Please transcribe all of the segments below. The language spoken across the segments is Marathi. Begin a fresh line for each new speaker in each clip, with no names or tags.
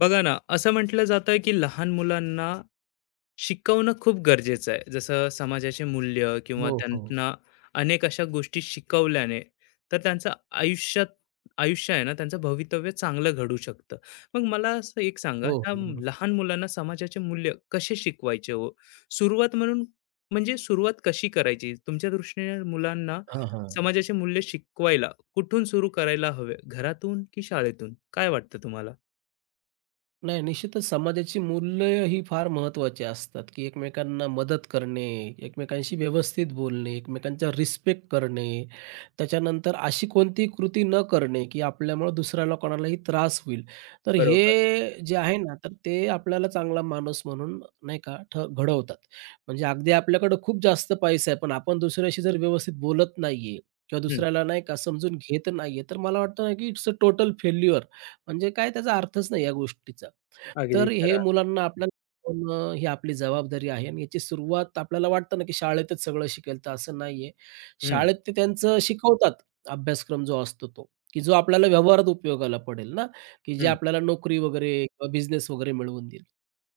बघा ना, असं म्हटलं जातं की लहान मुलांना शिकवणं खूप गरजेचं आहे. जसं समाजाचे मूल्य किंवा
हो, हो.
त्यांना अनेक अशा गोष्टी शिकवल्याने, तर त्यांचं आयुष्यात आयुष्य आहे ना, त्यांचं भवितव्य चांगलं घडू शकतं. मग मला असं एक सांगा,
हो, हो. हो.
लहान मुलांना समाजाचे मूल्य कसे शिकवायचे हो? सुरुवात म्हणून म्हणजे सुरुवात कशी करायची? तुमच्या दृष्टीने मुलांना
हां, हां.
समाजाचे मूल्य शिकवायला कुठून सुरू करायला हवे? घरातून की शाळेतून? काय वाटतं तुम्हाला?
नाही, निश्चितच समाजाची मूल्य ही फार महत्त्वाची असतात, की एकमेकांना मदत करणे, एकमेकांशी व्यवस्थित बोलणे, एकमेकांचा रिस्पेक्ट करणे. त्याच्यानंतर अशी कोणतीही कृती न करणे, की आपल्यामुळं दुसऱ्याला कोणालाही त्रास होईल. तर
बरोबर.
हे जे आहे ना, तर ते आपल्याला चांगला माणूस म्हणून नाही का ठ घडवतात. म्हणजे अगदी आपल्याकडं खूप जास्त पैसा आहे, पण आपण दुसऱ्याशी जर व्यवस्थित बोलत नाहीये किंवा
हं,
दुसऱ्याला नाही का समजून घेत नाहीये, तर मला वाटतं ना, की इट्स अ टोटल फेल्युअर. म्हणजे काय त्याचा अर्थच नाही या गोष्टीचा.
अगदी
तर हे
खरं.
मुलांना आपल्याला शिकवणं ही आपली जबाबदारी आहे आणि याची सुरुवात आपल्याला वाटतं ना, की शाळेतच सगळं शिकेल, तर असं नाहीये.
हं,
शाळेत ते त्यांचं शिकवतात अभ्यासक्रम जो असतो तो, की जो आपल्याला व्यवहारात उपयोगाला पडेल ना, की जे
हं.
आपल्याला नोकरी वगैरे किंवा बिझनेस वगैरे मिळवून देईल.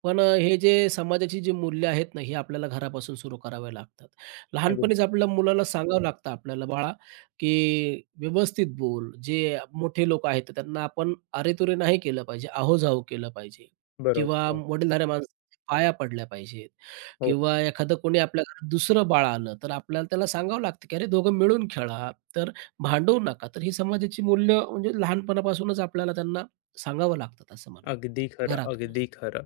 पण हे जे समाजाची जी मूल्य आहेत ना, ही आपल्याला घरापासून सुरू करावी लागतात.
अगदी
लहानपणीच आपल्या मुलाला सांगावं लागतं आपल्याला, "बाळा, की व्यवस्थित बोल." जे मोठे लोक आहेत, त्यांना आपण अरेतुरे नाही केलं पाहिजे, आहोजाहो केलं पाहिजे. किंवा
बरोबर.
वडीलधाऱ्या माणसाच्या पाया पडल्या पाहिजेत
हो,
किंवा एखादं कोणी आपल्या घरात दुसरं बाळ आलं, तर आपल्याला त्याला सांगावं लागतं, की "अरे दोघं मिळून खेळा, तर भांडवू नका." तर ही समाजाची मूल्य म्हणजे लहानपणापासूनच आपल्याला त्यांना सांगावं लागतात असं मला
अगदी
वाटतं
खरं,
घरातूनच.
अगदी खरं.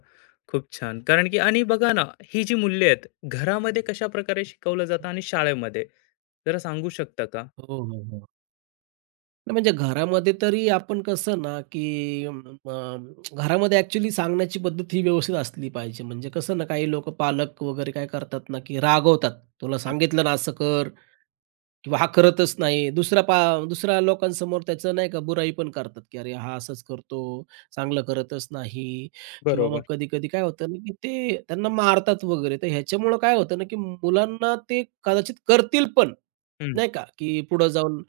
खूप छान. कारण की आणि बघा ना, ही जी मूल्य आहेत, घरामध्ये कशाप्रकारे शिकवलं जातं आणि शाळेमध्ये? जरा सांगू शकता का?
हो, हो, हो. नाही म्हणजे घरामध्ये तरी आपण कसं ना, की अं, अ, घरामध्ये ॲक्चुअली सांगण्याची पद्धत ही व्यवस्थित असली पाहिजे. म्हणजे कसं ना, काही लोकं पालक वगैरे काय करतात ना, की रागवतात. "तुला
हं,
सांगितलं ना असं कर, किंवा हा करतच नाही. दुसरा पा दुसऱ्या लोकांसमोर त्याचं नाही का बुराई पण करतात, की "अरे, हा असंच करतो, चांगलं करतच नाही." किंवा मग
बरोबर.
कधी-कधी काय होतं ना, की ते त्यांना मारतात वगैरे. तर ह्याच्यामुळं काय होतं ना, की मुलांना ते कदाचित करतील पण,
हं,
नाही का, की पुढं जाऊन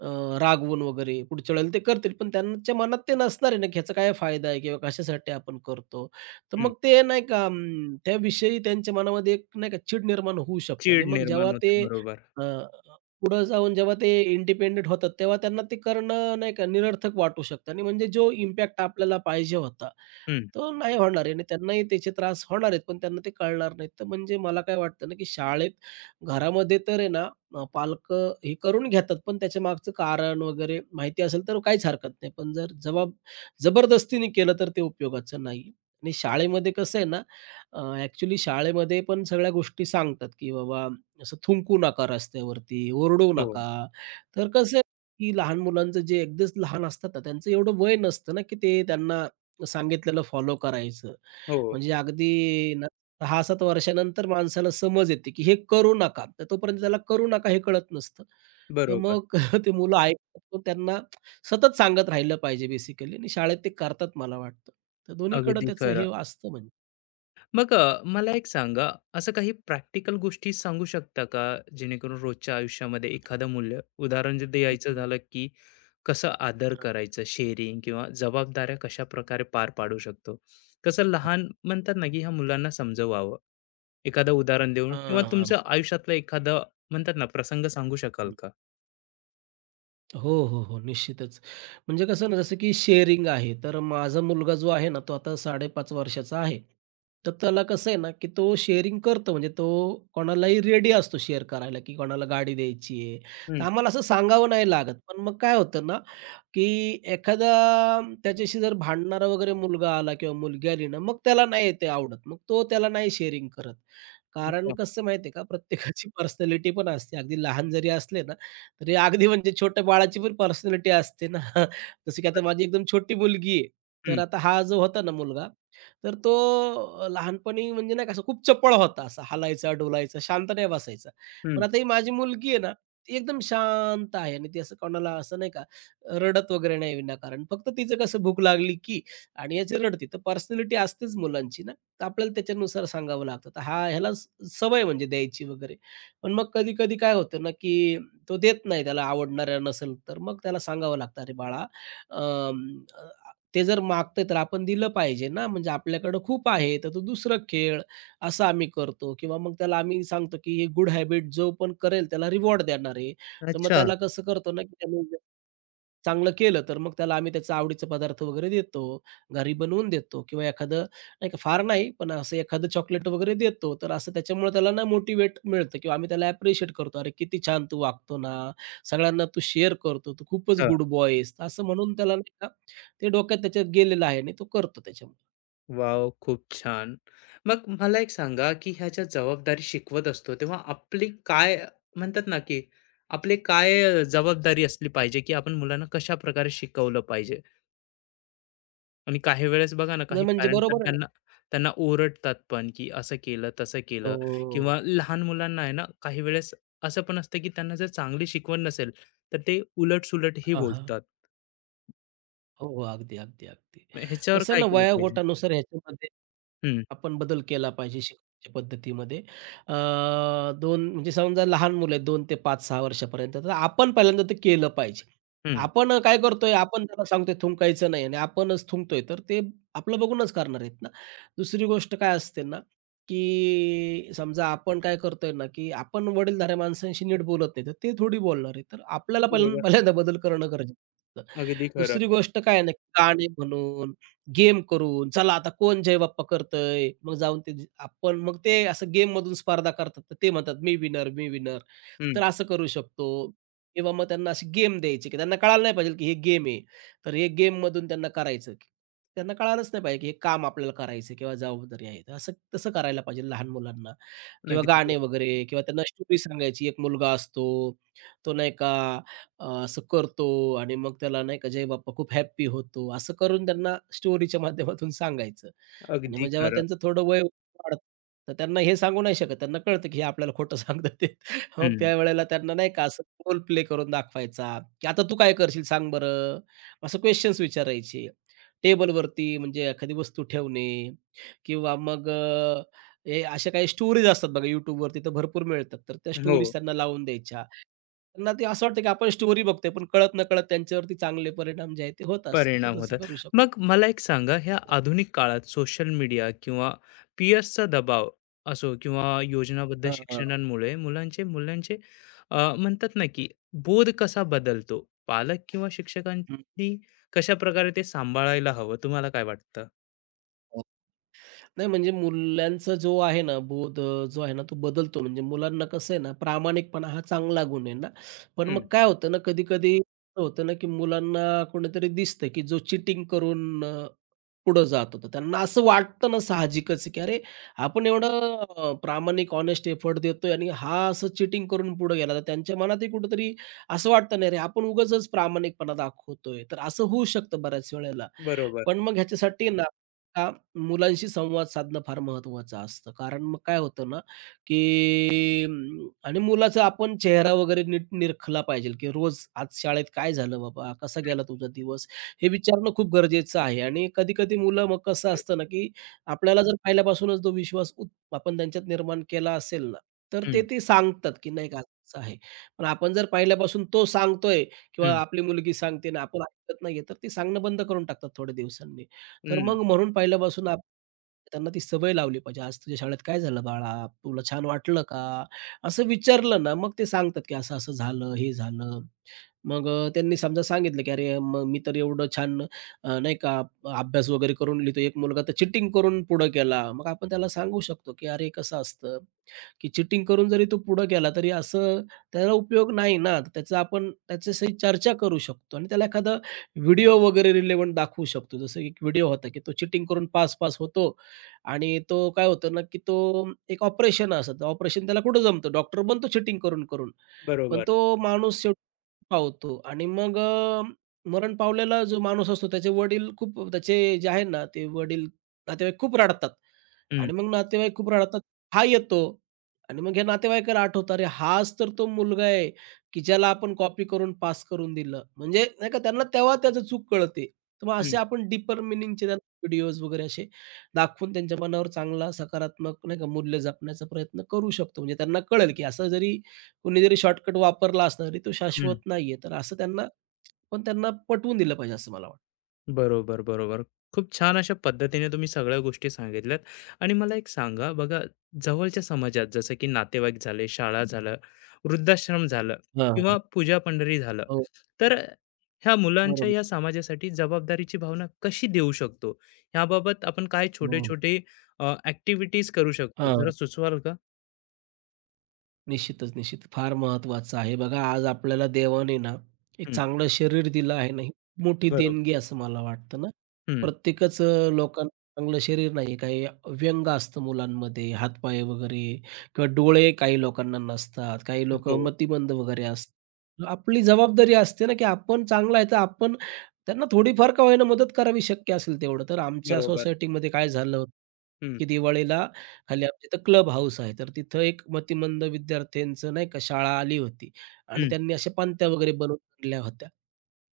अ, रागवून वगैरे पुढच्या वेळेला ते करतील. पण त्यांच्या मनात ते नसणार आहे ना, की ह्याचा काय फायदा आहे किंवा कशासाठी आपण करतो. तर
हं.
मग ते नाही का अं, त्याविषयी त्यांच्या मनामध्ये एक नाही का चीड निर्माण होऊ शकते आणि
चीड
मग
निर्माण
जेव्हा ते
होते. बरोबर.
अ, पुढं जाऊन जेव्हा ते इंडिपेंडंट होतात, तेव्हा त्यांना ते करणं नाही का निरर्थक वाटू शकतं आणि म्हणजे जो इम्पॅक्ट आपल्याला पाहिजे होता,
हं.
तो नाही होणार आहे आणि त्यांनाही त्याचे त्रास होणार आहेत, पण त्यांना ते कळणार नाहीत. तर म्हणजे मला काय वाटतं ना, की शाळेत, घरामध्ये तर आहे ना पालकं हे करून घेतात, पण त्याच्यामागचं कारण वगैरे माहिती असेल तर काहीच हरकत नाही. पण जर जबरदस्तीने केलं तर ते उपयोगाचं नाही. आणि शाळेमध्ये कसं आहे ना, ॲक्चुअली शाळेमध्ये पण सगळ्या गोष्टी सांगतात, की बाबा असं थुंकू नका रस्त्यावरती, ओरडू
हो,
नका. तर कसं आहे, की लहान मुलांचं जे अगदीच लहान असतात ना, त्यांचं एवढं वय नसतं ना, की ते त्यांना सांगितलेलं फॉलो करायचं.
हो.
म्हणजे अगदी 6-7 वर्षानंतर माणसाला समज येते, की हे करू नका. तर तोपर्यंत त्याला करू नका हे कळत नसतं. तर
बरोबर.
मग ते मुलं ऐकतात. पण त्यांना सतत सांगत राहिलं पाहिजे बेसिकली आणि शाळेत ते करतात मला वाटतं. तर दोन्हीकडं
अगदी
त्याचं हे
खरं.
असतं म्हणजे.
मग मला एक सांगा, असं काही प्रॅक्टिकल गोष्टी सांगू शकता का, जेणेकरून रोजच्या आयुष्यामध्ये एखादं मूल्य, उदाहरण जर
हं,
द्यायचं
हं.
झालं, की कसं आदर
हां.
करायचं, शेअरिंग किंवा जबाबदाऱ्या कशा प्रकारे पार पाडू शकतो? कसं लहान म्हणतात ना, की ह्या मुलांना समजवावं, एखादं उदाहरण देऊन किंवा
हां,
तुमच्या आयुष्यातला एखादा म्हणतात ना, प्रसंग सांगू शकाल का?
हो, हो, हो. निश्चितच. म्हणजे कसं ना, जसं की शेअरिंग आहे. तर माझा मुलगा जो आहे ना, तो आता 5.5 वर्षाचा आहे. तर त्याला कसं आहे ना, की तो शेअरिंग करतो. म्हणजे तो कोणालाही रेडी असतो शेअर करायला, की कोणाला गाडी द्यायची आहे. तर
हं,
आम्हाला असं सांगावं नाही लागत. पण मग काय होतं ना, की एखादा त्याच्याशी जर भांडणारा वगैरे मुलगा आला किंवा मुलगी आली ना, मग त्याला नाही ते आवडत. मग तो त्याला नाही शेअरिंग करत. कारण
अच्छा.
कसं माहिती का, प्रत्येकाची पर्सनॅलिटी पण असते. अगदी लहान जरी असले ना, तरी अगदी म्हणजे छोट्या बाळाची पण पर्सनॅलिटी असते ना. जसं की आता माझी एकदम छोटी मुलगी आहे. तर
हं,
आता हा जो होता ना मुलगा, तर तो लहानपणी म्हणजे नाही का असं खूप चपळ होता. असा हलायचा, डोलायचा, शांत नाही बसायचा. पण
हं.
आता ही माझी मुलगी आहे ना, ती एकदम शांत आहे आणि ती असं कोणाला असं नाही का रडत वगैरे नाही विनाकारण. फक्त तिचं कसं भूक लागली की आणि याची रडती. तर पर्सनॅलिटी असतेच मुलांची ना, तर आपल्याला त्याच्यानुसार सांगावं लागतं. तर ह्याला सवय म्हणजे द्यायची वगैरे. पण मग कधी-कधी काय होतं ना, की तो देत नाही त्याला आवडणाऱ्या नसेल तर मग त्याला सांगावं लागतं, "अरे बाळा, अं, अ, ते जर मागतंय तर आपण दिलं पाहिजे ना, म्हणजे आपल्याकडं खूप आहे, तर तू दुसरं खेळ." असं आम्ही करतो किंवा मग त्याला आम्ही सांगतो, की ही गुड हॅबिट जो पण करेल त्याला रिवॉर्ड देणार आहे. तर मग
अच्छा.
त्याला कसं करतो ना, की त्याने जर चांगलं केलं, तर मग त्याला आम्ही त्याचा आवडीचा पदार्थ वगैरे देतो, घरी बनवून देतो किंवा एखादं नाही का फार नाही, पण असं एखादं चॉकलेट वगैरे देतो. तर असं त्याच्यामुळे त्याला ना मोटिव्हेट मिळतं किंवा आम्ही त्याला ॲप्रिशिएट करतो. "अरे, किती छान तू वागतो ना, सगळ्यांना तू शेअर करतो, तू खूपच गुड बॉय आहेस." असं म्हणून त्याला नाही का ते डोक्यात त्याच्या गेलेलं आहे आणि तो करतो त्याच्यामुळे.
वाव, खूप छान. मग मला एक सांगा, की ह्या ज्या जबाबदारी शिकवत असतो, तेव्हा आपली काय म्हणतात ना, की आपली काय जबाबदारी असली पाहिजे, की आपण मुलांना कशाप्रकारे शिकवलं पाहिजे? आणि काही वेळेस बघा ना, काही
नाही म्हणजे
पॅरेंट्स तर
बरोबर आहे ना?
त्यांना त्यांना ओरडतात पण, की असं केलं, तसं केलं किंवा
हो.
लहान मुलांना आहे ना, काही वेळेस असं पण असतं, की त्यांना जर चांगली शिकवण नसेल, तर ते उलट-सुलट ही
हां, हां.
बोलतात.
हो, हो. अगदी, अगदी, अगदी.
मग ह्याच्यावर
कसं आहे
काय
ना,
केलं पाहिजे?
वयोगटानुसार ह्याच्यामध्ये
हं,
आपण बदल केला पाहिजे शिकवण्याच्या पद्धतीमध्ये. अ, 2 म्हणजे समजा लहान मुलं आहेत 2 ते 5-6 वर्षापर्यंत, तर आपण पहिल्यांदा ते केलं पाहिजे.
हं.
आपण काय करतोय, आपण त्यांना सांगतोय थुंकायचं नाही आणि आपणच थुंकतोय, तर ते आपलं बघूनच करणार आहेत ना. दुसरी गोष्ट काय असते ना, की समजा आपण काय करतोय ना, की आपण वडीलधाऱ्या माणसांशी नीट बोलत नाही, तर ते थोडी बोलणार आहेत. तर आपल्याला पहिल्यांदा
बरोबर.
पहिल्यांदा बदल करणं गरजेचं असतं.
अगदी खरं.
दुसरी गोष्ट काय आहे गाणे म्हणून, गेम करून, चला आता कोण जयबाप्पा करतंय? मग जाऊन आपण मग ते असं गेममधून स्पर्धा करतात. तर ते म्हणतात, "मी विनर, मी विनर."
हं.
तर असं करू शकतो किंवा मग त्यांना अशी गेम द्यायची, की त्यांना कळायला नाही पाहिजे, की हे गेम आहे. तर हे गेममधून त्यांना करायचं. त्यांना कळालंच नाही पाहिजे, की हे काम आपल्याला करायचं किंवा जबाबदारी आहे. तर असं तसं करायला पाहिजे लहान मुलांना किंवा
अगदी
गाणे वगैरे किंवा त्यांना स्टोरी सांगायची. एक मुलगा असतो, तो नाही का असं करतो आणि मग त्याला नाही का जय बाप्पा खूप हॅपी होतो, असं करून त्यांना स्टोरीच्या माध्यमातून सांगायचं. आणि
अगदी
मग जेव्हा
खरं.
त्यांचं थोडं वय वाढतं, तर त्यांना हे सांगू नाही शकत. त्यांना कळतं, की हे आपल्याला खोटं सांगतात आहेत. मग
हं.
त्यावेळेला त्यांना नाही का असं रोल प्ले करून दाखवायचा, की "आता तू काय करशील सांग बरं?" असं क्वेशन्स विचारायचे. टेबलवरती म्हणजे एखादी वस्तू ठेवणे किंवा मग हे अशा काही स्टोरीज असतात बघा YouTubeवरती तर भरपूर मिळतात. तर त्या
हो,
स्टोरीज त्यांना लावून द्यायच्या. त्यांना ते असं वाटतं की आपण स्टोरी बघतोय, पण कळत-नकळत त्यांच्यावरती चांगले परिणाम जे आहेत ते होत असतात.
परिणाम
तर तसं
होतात.
करू शकतो.
मग मला एक सांगा, ह्या आधुनिक काळात सोशल मीडिया किंवा पियर्सचा दबाव असो किंवा योजनाबद्ध
हां, हां.
शिक्षणांमुळे मुलांचे मुलांचे म्हणतात ना, की बोध कसा बदलतो? पालक किंवा
हं.
शिक्षकांनी कशाप्रकारे ते सांभाळायला हवं, तुम्हाला काय वाटतं?
नाही म्हणजे मुलांचा जो आहे ना बोध जो आहे ना तो बदलतो म्हणजे मुलांना कसं आहे ना प्रामाणिकपणा हा चांगला गुण आहे ना पण मग
हं,
काय होतं ना कधी कधी होतं ना की मुलांना कोणीतरी दिसतं की जो चिटिंग करून पुढं जात होता त्यांना असं वाटतं ना साहजिकच आहे की अरे आपण एवढं प्रामाणिक ऑनेस्ट एफर्ट देतोय आणि हा असं चिटिंग करून पुढे गेला तर त्यांच्या मनातही कुठंतरी असं वाटतं नाही अरे आपण उगाचच प्रामाणिकपणा दाखवतोय तर असं होऊ शकतं बऱ्याच वेळेला
बरोबर.
पण मग ह्याच्यासाठी ना मुलांशी संवाद साधणं फार महत्त्वाचं असतं. कारण मग काय होतं ना, की आणि मुलाचा आपण चेहरा वगैरे नीट निरखला पाहिजे, की रोज आज शाळेत काय झालं बाबा? कसा गेला तुझा दिवस? हे विचारणं खूप गरजेचं आहे आणि कधी-कधी मुलं मग कसं असतं ना, की आपल्याला जर पहिल्यापासूनच तो विश्वास आपण त्यांच्यात निर्माण केला असेल ना, तर ते
हं,
ते सांगतात, की नाही का असं आहे. पण आपण जर पहिल्यापासून तो सांगतोय किंवा
हं.
आपली मुलगी सांगते आणि आपण ऐकत नाहीये, तर ती सांगणं बंद करून टाकतात थोड्या दिवसांनी. तर
हं,
मग म्हणून पहिल्यापासून आप त्यांना ती सवय लावली पाहिजे. "आज तुझ्या शाळेत काय झालं बाळा? तुला छान वाटलं का?" असं विचारलं ना, मग ते सांगतात, की असं-असं झालं, हे झालं. मग त्यांनी समजा सांगितलं, की "अरे, मग मी तर एवढं छान अ, नाही का अभ्यास वगैरे करून लिहितो. एक मुलगा तर चिटिंग करून पुढं गेला." मग आपण त्याला सांगू शकतो, की "अरे, कसं असतं?" की चिटिंग करून जरी तो पुढं गेला तरी असं त्याला उपयोग नाही ना. तर त्याचा आपण त्याच्याशी चर्चा करू शकतो आणि त्याला एखादा व्हिडिओ वगैरे रिलेव्हंट दाखवू शकतो. जसं एक व्हिडिओ होता की तो चिटिंग करून पास-पास होतो आणि तो काय होतं ना, की तो एक ऑपरेशन असतं. ऑपरेशन त्याला कुठं जमतं? डॉक्टर बनतो चिटिंग करून-करून. पण
बरोबर.
तो माणूस शेवटी पावतो आणि मग मरण पावलेला जो माणूस असतो त्याचे वडील खूप त्याचे जे आहे ना, ते वडील, नातेवाईक खूप रडतात
हं,
आणि मग नातेवाईक खूप रडतात. हा येतो. आणि मग ह्या नातेवाईकाला आठवतं, अरे हाच तर तो मुलगा आहे, की ज्याला आपण कॉपी करून पास करून दिलं. म्हणजे नाही का त्यांना तेव्हा त्याचं चूक कळते. तर मग असे आपण डीपर मीनिंगचे व्हिडिओज वगैरे असे दाखवून त्यांच्या मनावर चांगला सकारात्मक नाही का मूल्य जपण्याचा प्रयत्न करू शकतो. म्हणजे त्यांना कळेल, की असं जरी कोणी जरी शॉर्टकट वापरला असला तरी तो
हं.
शाश्वत नाहीये. तर असं त्यांना पण त्यांना पटवून दिलं पाहिजे असं मला वाटतं.
बरोबर, बरोबर. खूप छान अशा पद्धतीने तुम्ही सगळ्या गोष्टी सांगितल्यात आणि मला एक सांगा बघा, जवळच्या समाजात जसं की नातेवाईक झाले, शाळा झालं, वृद्धाश्रम झालं
हां,
किंवा पूजा पंढरी झालं,
हो,
तर ह्या मुलांच्या
बरोबर.
या समाजासाठी जबाबदारीची भावना कशी देऊ शकतो? ह्याबाबत आपण काय
हं.
छोटे-छोटे अ, करू शकतो? जरा
हां.
सुचवाल का?
निश्चितच, निश्चित. फार महत्त्वाचं आहे. बघा आज आपल्याला देवाने ना एक
हं,
चांगलं शरीर दिलं आहे ना, ही मोठी
बरोबर.
देणगी असं मला वाटतं ना.
हं.
प्रत्येकच लोकांना चांगलं शरीर नाही. काही व्यंग असतं मुलांमध्ये, हातपाय वगैरे किंवा डोळे काही लोकांना नसतात. काही लोकं
हो,
मतिमंद वगैरे असतात. आपली जबाबदारी असते ना, की आपण चांगला आहे, तर आपण त्यांना थोडीफार का होईना मदत करावी, शक्य असेल तेवढं. तर आमच्या
बरोबर.
सोसायटीमध्ये काय झालं, होतं
हं,
की दिवाळीला खाली आमच्या इथं क्लब हाऊस आहे, तर तिथं एक मतिमंद विद्यार्थ्यांचं नाही का शाळा आली होती आणि
हं.
त्यांनी अशा पणत्या वगैरे बनवून आणल्या होत्या.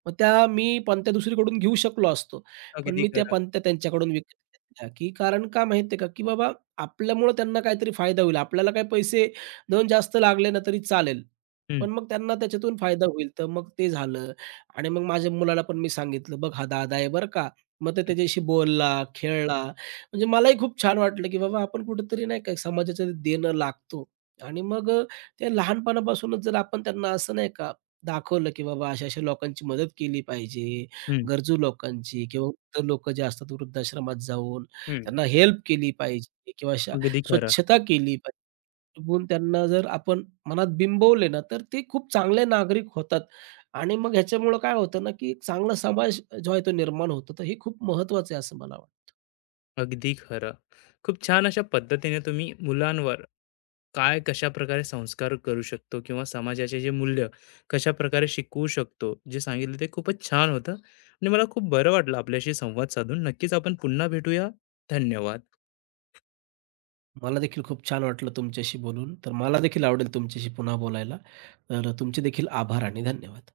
मग त्या मी पणत्या दुसरीकडून घेऊ शकलो असतो, पण
अगदी
मी त्या
खरं.
पणत्या त्यांच्याकडून विकत घेतल्या, की कारण का माहिती का, की बाबा आपल्यामुळं त्यांना काहीतरी फायदा होईल. आपल्याला काही पैसे देऊन जास्त लागले ना तरी चालेल,
हं,
पण मग त्यांना त्याच्यातून फायदा होईल. तर मग ते झालं आणि मग माझ्या मुलाला पण मी सांगितलं, "बघ हा दादा आहे बरं का." मग तो
हं,
त्याच्याशी बोलला, खेळला. म्हणजे मलाही खूप छान वाटलं, की बाबा आपण कुठेतरी नाही का समाजाच्या देणं लागतो आणि मग ते लहानपणापासूनच जर आपण त्यांना असं नाही का दाखवलं, की बाबा अशा-अशा लोकांची मदत केली पाहिजे,
हं,
गरजू लोकांची किंवा वृद्ध लोकं जे असतात वृद्धाश्रमात जाऊन
हं.
त्यांना हेल्प केली पाहिजे किंवा अशा
अगदी खरं.
स्वच्छता केली पाहिजे. गुण त्यांना जर आपण मनात बिंबवले ना, तर ते खूप चांगले नागरिक होतात आणि मग ह्याच्यामुळं काय होतं ना, की एक चांगला समाज जो आहे तो निर्माण होतो. तर हे खूप महत्त्वाचं आहे असं मला वाटतं.
अगदी खरं. खूप छान अशा पद्धतीने तुम्ही मुलांवर काय कशा प्रकारे संस्कार करू शकतो किंवा समाजाचे जे मूल्य कशा प्रकारे शिकवू शकतो, जे सांगितलं ते खूपच छान होतं आणि मला खूप बरं वाटलं आपल्याशी संवाद साधून. नक्कीच आपण पुन्हा भेटूया. धन्यवाद.
मला देखील खूप छान वाटलं तुमच्याशी बोलून. तर मला देखील आवडेल तुमच्याशी पुन्हा बोलायला. तर तुमचे देखील आभार आणि धन्यवाद.